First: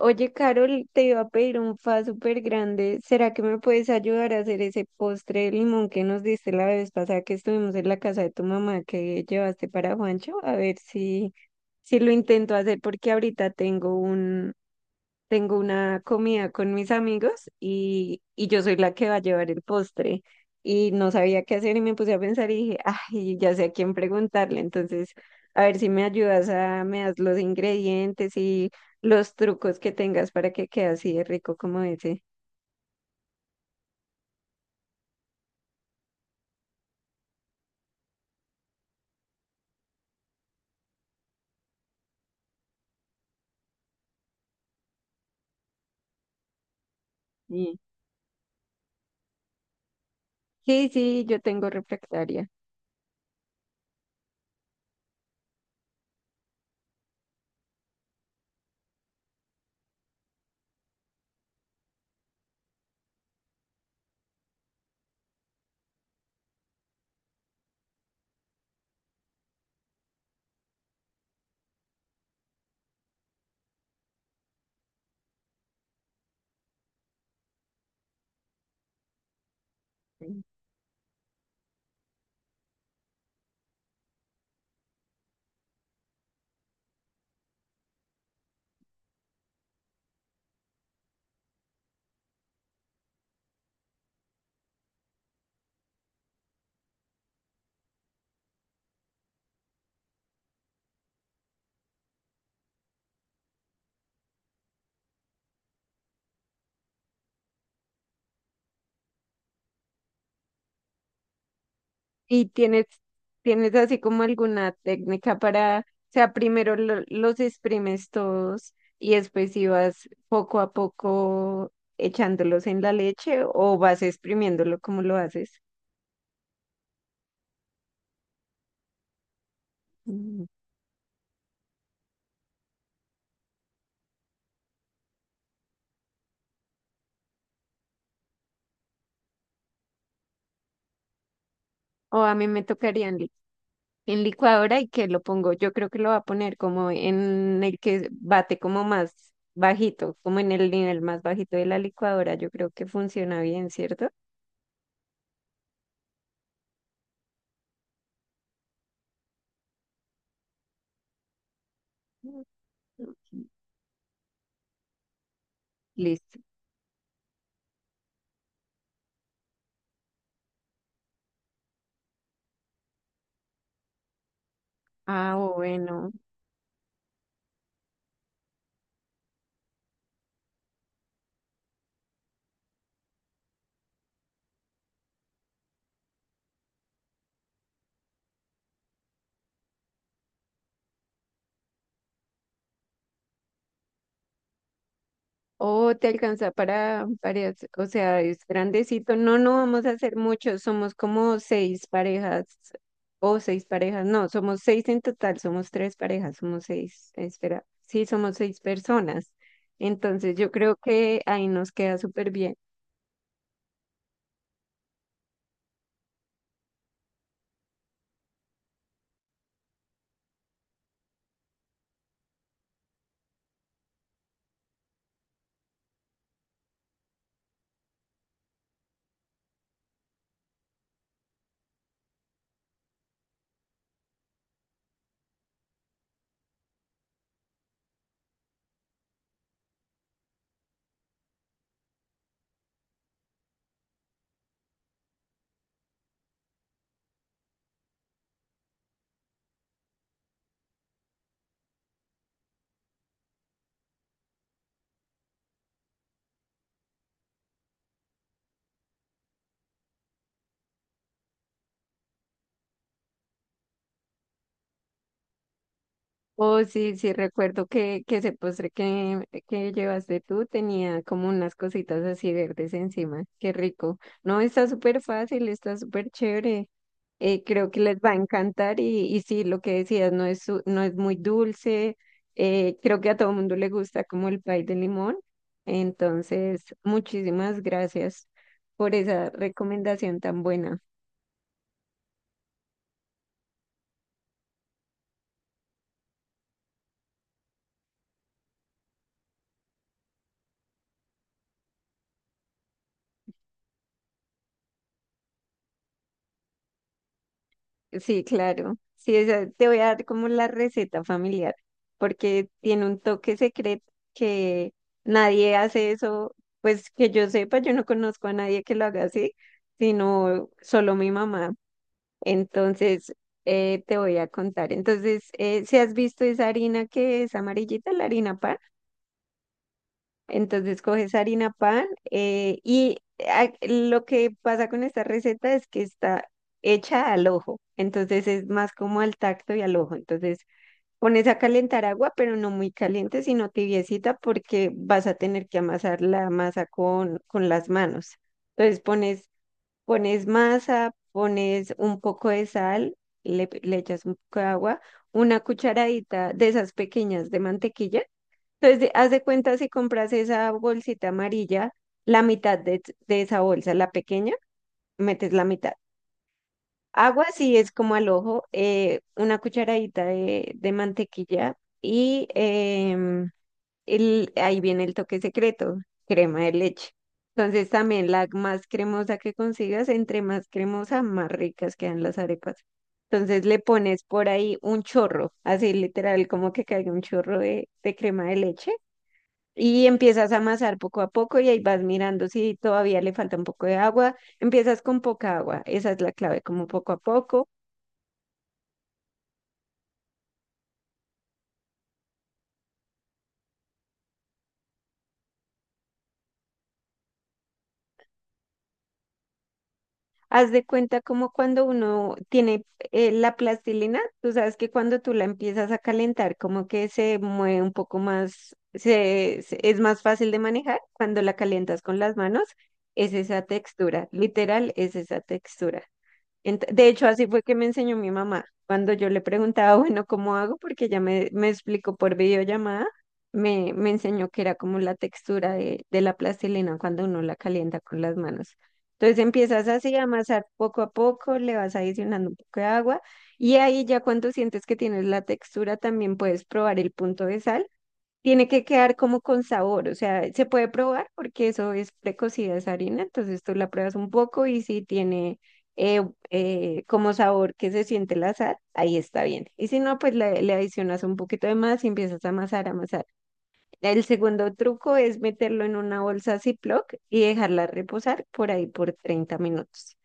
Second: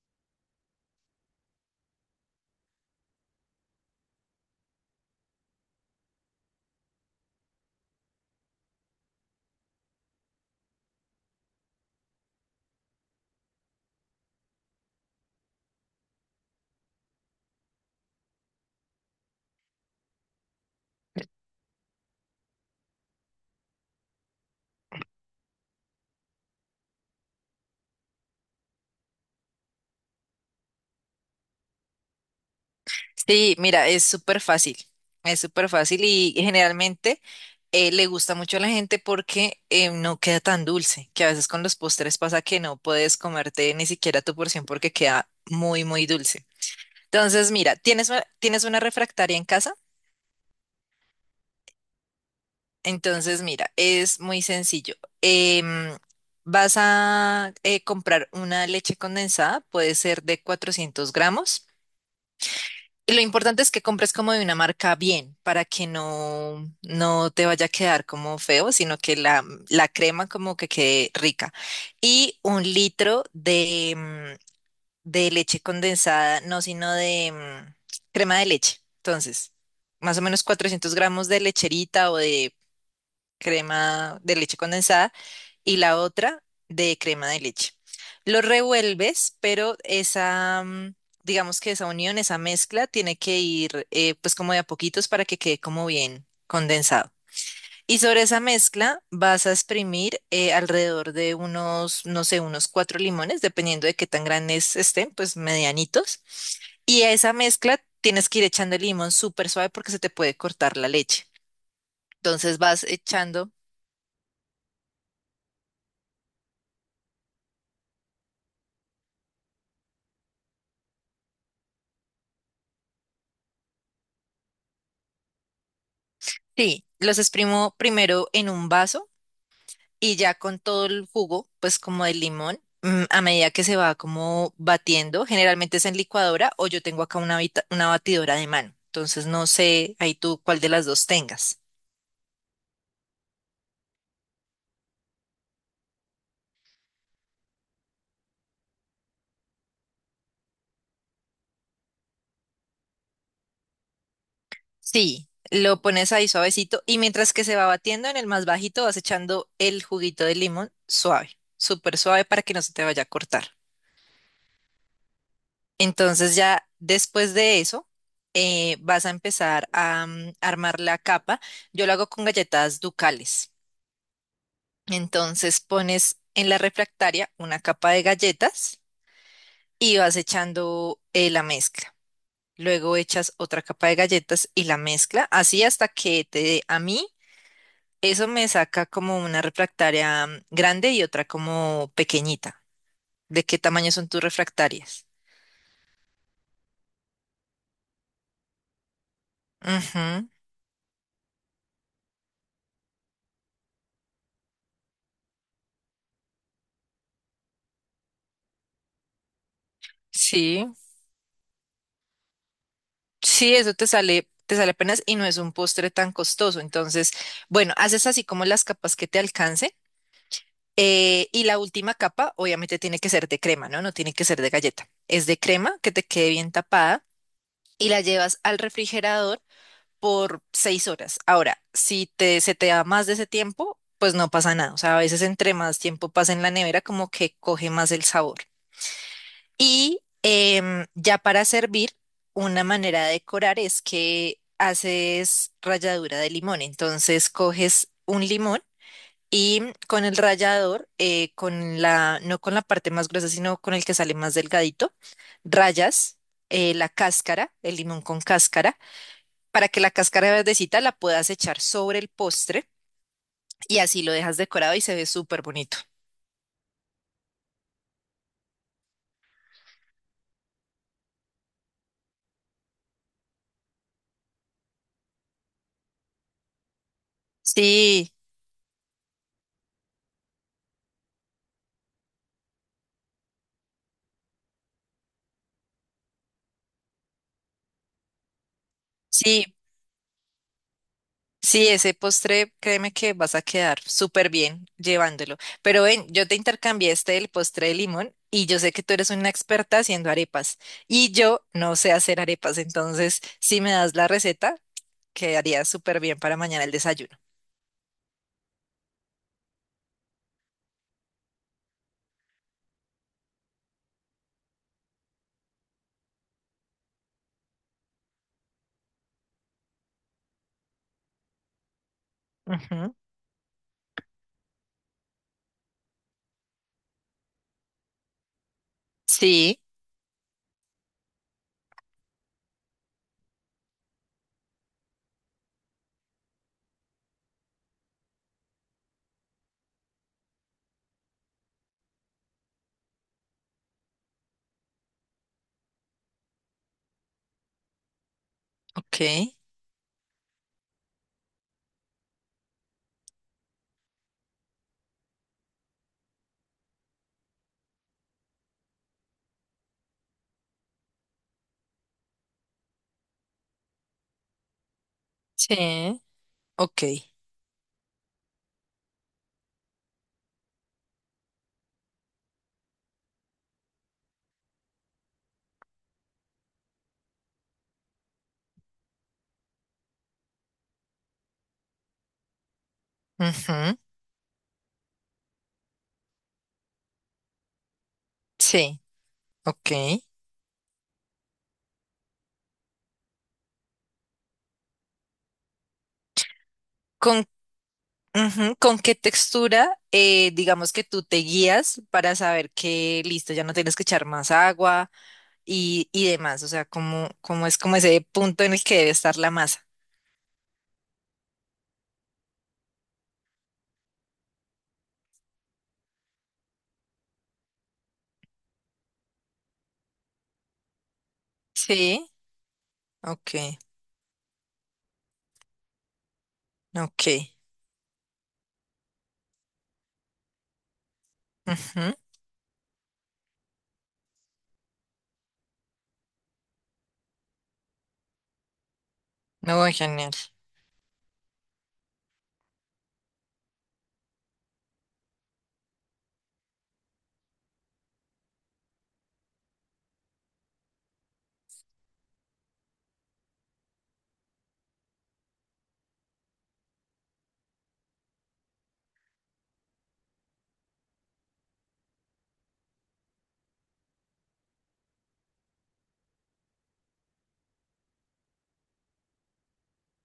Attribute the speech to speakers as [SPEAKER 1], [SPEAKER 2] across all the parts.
[SPEAKER 1] Oye, Carol, te iba a pedir un fa súper grande. ¿Será que me puedes ayudar a hacer ese postre de limón que nos diste la vez pasada que estuvimos en la casa de tu mamá que llevaste para Juancho? A ver si lo intento hacer porque ahorita tengo una comida con mis amigos y yo soy la que va a llevar el postre. Y no sabía qué hacer y me puse a pensar y dije, ay, ya sé a quién preguntarle. Entonces, a ver si me ayudas a, me das los ingredientes y los trucos que tengas para que quede así de rico como ese.
[SPEAKER 2] Sí, mira, es súper fácil y generalmente le gusta mucho a la gente porque no queda tan dulce, que a veces con los postres pasa que no puedes comerte ni siquiera tu porción porque queda muy, muy dulce. Entonces, mira,
[SPEAKER 1] Sí.
[SPEAKER 2] ¿tienes una refractaria en casa?
[SPEAKER 1] Sí, yo tengo refractaria.
[SPEAKER 2] Entonces, mira, es muy sencillo. Em, Vas a comprar una leche condensada, puede ser de 400 gramos. Y lo importante es que compres como de una marca bien, para que no te vaya a quedar como feo, sino que la crema como que quede rica. Y un litro de leche condensada, no, sino de crema de leche. Entonces, más o menos 400 gramos de lecherita o de crema de leche condensada y la otra de crema de leche. Lo revuelves, pero esa, digamos que esa unión, esa mezcla tiene que ir pues como de a poquitos para que quede como bien condensado. Y sobre esa mezcla vas a exprimir alrededor de unos, no sé, unos cuatro limones, dependiendo de qué tan grandes estén, pues medianitos. Y a esa mezcla tienes que ir echando el limón súper suave porque se te puede cortar la leche.
[SPEAKER 1] ¿Y
[SPEAKER 2] Entonces vas echando.
[SPEAKER 1] tienes así como alguna técnica para, o sea, primero los exprimes todos y después si vas poco a poco echándolos en la leche o vas exprimiéndolo como lo haces?
[SPEAKER 2] Sí, los exprimo primero en un vaso y ya
[SPEAKER 1] Mm.
[SPEAKER 2] con todo el jugo, pues como del limón, a medida que se va como batiendo, generalmente es en licuadora o yo tengo acá una batidora de mano. Entonces no sé ahí tú cuál de las dos tengas.
[SPEAKER 1] O a mí me tocaría en licuadora y que lo pongo, yo creo que lo va a poner como en el que bate como más bajito, como en el nivel más bajito de la licuadora, yo creo que funciona bien, ¿cierto?
[SPEAKER 2] Sí, lo pones ahí suavecito y mientras que se va batiendo en el más bajito vas echando el juguito de limón suave, súper suave para
[SPEAKER 1] Mm.
[SPEAKER 2] que no se te vaya a cortar. Entonces
[SPEAKER 1] Listo.
[SPEAKER 2] ya después de eso, vas a empezar a armar la capa. Yo lo hago con galletas ducales.
[SPEAKER 1] Ah,
[SPEAKER 2] Entonces
[SPEAKER 1] bueno.
[SPEAKER 2] pones en la refractaria una capa de galletas y vas echando la mezcla. Luego echas otra capa de galletas y la mezcla, así hasta que te dé. A mí eso me saca como una refractaria grande y otra como pequeñita. ¿De qué tamaño son tus refractarias?
[SPEAKER 1] Oh, te alcanza para parejas, o sea, es grandecito. No, no vamos a hacer
[SPEAKER 2] Ujú.
[SPEAKER 1] muchos, somos como seis parejas o seis parejas, no, somos seis en total, somos tres parejas, somos seis, espera, sí, somos seis personas. Entonces yo
[SPEAKER 2] Sí.
[SPEAKER 1] creo que ahí nos queda súper bien.
[SPEAKER 2] Sí, eso te sale apenas y no es un postre tan costoso. Entonces, bueno, haces así como las capas que te alcance. Y la última capa, obviamente, tiene que ser de crema, ¿no? No tiene que ser de galleta. Es de crema que te quede bien tapada y la llevas al refrigerador por 6 horas. Ahora, si te, se te da más de ese tiempo, pues no pasa nada. O sea, a veces entre más tiempo pasa en la nevera, como que coge más el sabor. Y ya para servir, una manera de decorar es que haces ralladura de limón. Entonces coges un limón y con el rallador, con la, no con la parte más gruesa, sino con el que sale más delgadito, rayas la cáscara, el limón con cáscara, para que la cáscara verdecita la puedas echar sobre el postre y así lo dejas decorado y se ve súper bonito.
[SPEAKER 1] Oh, sí, recuerdo que ese postre que llevaste tú tenía como unas cositas así verdes encima. Qué rico. No, está súper fácil, está súper chévere. Creo que les va
[SPEAKER 2] Sí,
[SPEAKER 1] a encantar y sí, lo que decías, no es, no es muy dulce. Creo que a todo mundo le gusta como el pay de limón. Entonces, muchísimas gracias por esa
[SPEAKER 2] sí,
[SPEAKER 1] recomendación tan buena.
[SPEAKER 2] sí, ese postre, créeme que vas a quedar súper bien llevándolo. Pero ven, yo te intercambié el postre de limón y yo sé que tú eres una experta haciendo arepas y yo no sé hacer arepas, entonces si me das la receta, quedaría súper bien para mañana el desayuno.
[SPEAKER 1] Sí, claro. Sí, esa, te voy a dar como la receta familiar, porque tiene un toque secreto que nadie hace eso, pues que yo sepa, yo no conozco a nadie que lo haga así, sino solo mi mamá.
[SPEAKER 2] Ujú.
[SPEAKER 1] Entonces, te voy a contar. Entonces, si has visto esa harina que es amarillita, la harina pan.
[SPEAKER 2] Sí,
[SPEAKER 1] Entonces coges harina pan y lo que pasa con esta receta es que está hecha al ojo, entonces es más como al tacto y al ojo. Entonces pones a calentar agua, pero no muy caliente, sino tibiecita porque vas a tener que amasar la masa con las manos. Entonces
[SPEAKER 2] ok.
[SPEAKER 1] pones masa, pones un poco de sal, le echas un poco de agua, una cucharadita de esas pequeñas de mantequilla entonces, haz de cuenta si compras esa bolsita amarilla, la mitad de esa bolsa, la pequeña, metes la mitad.
[SPEAKER 2] Sí, ok.
[SPEAKER 1] Agua, si es como al ojo, una cucharadita de mantequilla y ahí viene el toque secreto, crema de leche. Entonces, también la más cremosa que consigas, entre más cremosa, más ricas quedan las arepas. Entonces, le
[SPEAKER 2] Ujú.
[SPEAKER 1] pones por ahí un chorro, así literal, como que caiga un chorro de crema de leche
[SPEAKER 2] Sí,
[SPEAKER 1] y
[SPEAKER 2] ok.
[SPEAKER 1] empiezas a amasar poco a poco y ahí vas mirando si todavía le falta un poco de agua. Empiezas con poca agua, esa es la clave, como poco a
[SPEAKER 2] ¿Con
[SPEAKER 1] poco.
[SPEAKER 2] Ujú. ¿Con qué textura, digamos que tú te guías para saber que listo, ya no tienes que echar más agua y demás? O sea, ¿cómo es como ese punto en el que debe estar la masa?
[SPEAKER 1] Haz de cuenta como cuando uno tiene la plastilina, tú sabes que cuando tú la empiezas a calentar, como que se mueve un poco más, es más fácil de manejar cuando la calientas con
[SPEAKER 2] Sí,
[SPEAKER 1] las manos, es
[SPEAKER 2] ok,
[SPEAKER 1] esa textura, literal, es esa textura. De
[SPEAKER 2] ok.
[SPEAKER 1] hecho, así fue que me enseñó mi mamá. Cuando yo le preguntaba, bueno, ¿cómo hago? Porque ella me
[SPEAKER 2] Ujú.
[SPEAKER 1] explicó por videollamada, me enseñó que era como la textura de la plastilina cuando uno la calienta con las manos. Entonces empiezas
[SPEAKER 2] No,
[SPEAKER 1] así a
[SPEAKER 2] genial.
[SPEAKER 1] amasar poco a poco, le vas adicionando un poco de agua y ahí ya cuando sientes que tienes la textura también puedes probar el punto de sal tiene que quedar como con sabor, o sea, se puede probar porque eso es precocida esa harina, entonces tú la pruebas un poco y si tiene eh, como sabor que se siente la sal, ahí está bien. Y si no, pues le adicionas un poquito de más y empiezas a amasar, amasar. El segundo truco es meterlo en una bolsa Ziploc y dejarla reposar por ahí por 30 minutos.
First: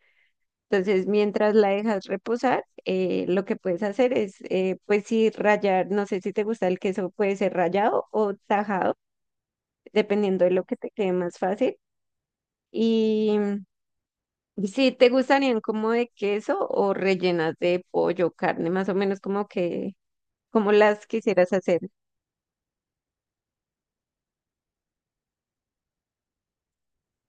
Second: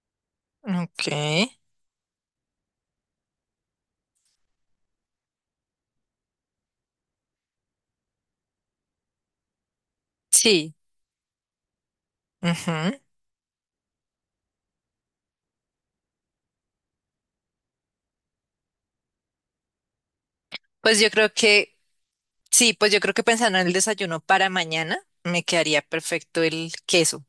[SPEAKER 1] Entonces,
[SPEAKER 2] Ok,
[SPEAKER 1] mientras la dejas reposar, lo que puedes hacer es, pues sí, rallar, no sé si te gusta el queso, puede ser rallado o tajado, dependiendo de lo
[SPEAKER 2] sí.
[SPEAKER 1] que te quede más fácil.
[SPEAKER 2] Ujú.
[SPEAKER 1] Y si te gustarían como de queso o rellenas de pollo, carne, más o menos como como
[SPEAKER 2] Pues
[SPEAKER 1] las
[SPEAKER 2] yo creo
[SPEAKER 1] quisieras
[SPEAKER 2] que,
[SPEAKER 1] hacer.
[SPEAKER 2] sí, pues yo creo que pensando en el desayuno para mañana, me quedaría perfecto el queso.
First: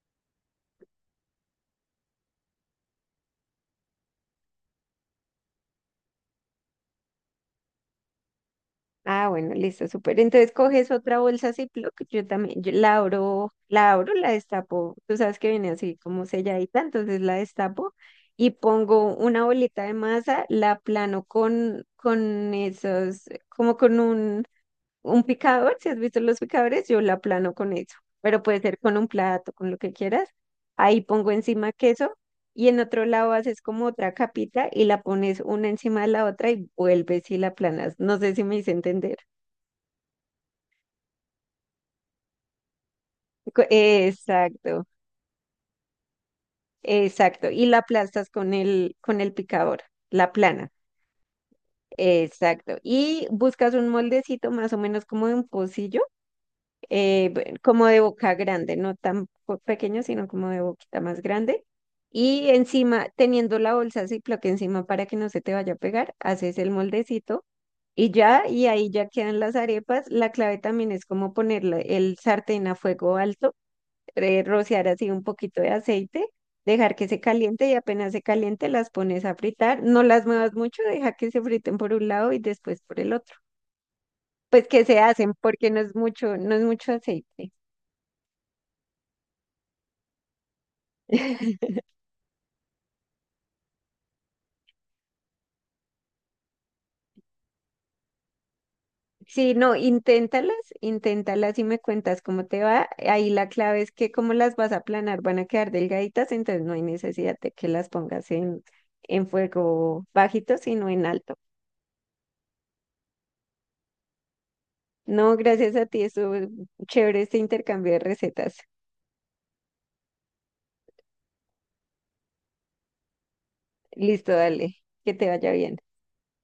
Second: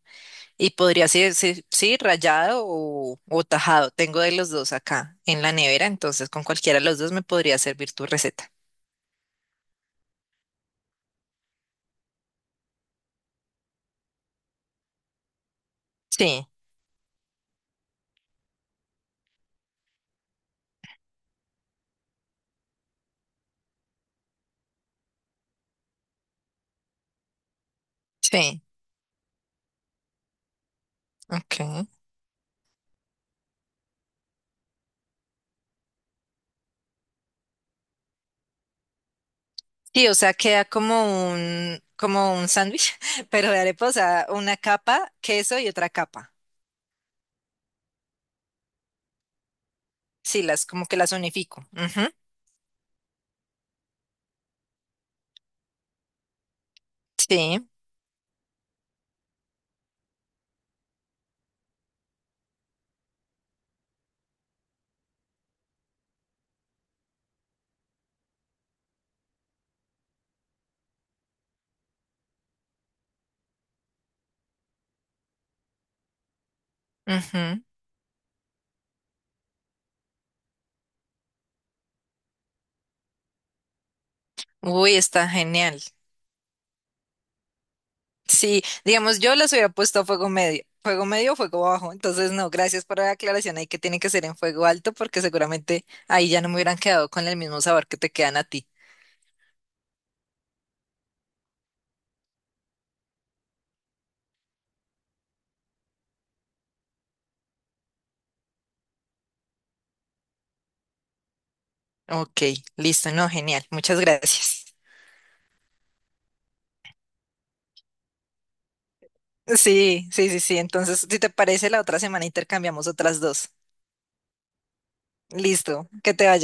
[SPEAKER 2] Y podría ser, sí, sí, rallado o tajado. Tengo de los dos acá en la nevera, entonces con cualquiera de los dos me podría servir tu receta.
[SPEAKER 1] Ah, bueno, listo, súper. Entonces coges otra bolsa Ziploc, yo también, yo la abro, la abro, la destapo. Tú sabes que viene así como
[SPEAKER 2] Sí,
[SPEAKER 1] selladita, entonces la destapo y pongo una bolita de masa, la plano con esos, como con un picador, si has visto los picadores, yo la aplano con eso, pero puede
[SPEAKER 2] sí,
[SPEAKER 1] ser con un plato, con lo que quieras. Ahí pongo encima
[SPEAKER 2] ok.
[SPEAKER 1] queso y en otro lado haces como otra capita y la pones una encima de la otra y vuelves y la aplanas. No sé si me hice entender.
[SPEAKER 2] Sí, o sea, queda como un sándwich, pero de arepa, o sea, una
[SPEAKER 1] Exacto,
[SPEAKER 2] capa, queso y otra capa.
[SPEAKER 1] exacto. Y la aplastas con el picador, la
[SPEAKER 2] Sí, las
[SPEAKER 1] plana.
[SPEAKER 2] como que las unifico. Ujú.
[SPEAKER 1] Exacto. Y buscas un moldecito más o menos como de un pocillo
[SPEAKER 2] Sí.
[SPEAKER 1] como de boca grande, no tan pequeño, sino como de boquita más grande. Y encima, teniendo la bolsa Ziploc encima para que no se te vaya a pegar, haces el moldecito y ya, y ahí ya quedan las arepas. La clave también es como ponerle el sartén a fuego alto, rociar así un poquito de aceite, dejar que se
[SPEAKER 2] Ujú.
[SPEAKER 1] caliente y apenas se caliente las pones a fritar. No las muevas mucho, deja que se friten por un lado y después por el otro. Pues que
[SPEAKER 2] Uy,
[SPEAKER 1] se
[SPEAKER 2] está
[SPEAKER 1] hacen porque no
[SPEAKER 2] genial.
[SPEAKER 1] es mucho, no es mucho aceite.
[SPEAKER 2] Sí, digamos, yo les hubiera puesto fuego medio o fuego bajo, entonces no, gracias por la aclaración ahí que tiene que ser en fuego alto porque seguramente ahí ya no me hubieran quedado con el mismo sabor que te quedan a ti.
[SPEAKER 1] Sí, no, inténtalas, inténtalas y me cuentas cómo te va. Ahí la clave es que como las vas a planar, van a quedar delgaditas, entonces no hay necesidad de que las pongas en fuego bajito, sino en alto.
[SPEAKER 2] Ok, listo, no, genial, muchas gracias.
[SPEAKER 1] No, gracias a ti, eso chévere este intercambio de recetas.
[SPEAKER 2] Sí, sí, sí, sí, entonces si te parece la otra semana intercambiamos otras dos.
[SPEAKER 1] Listo, dale, que te vaya bien.
[SPEAKER 2] Listo, que te vaya.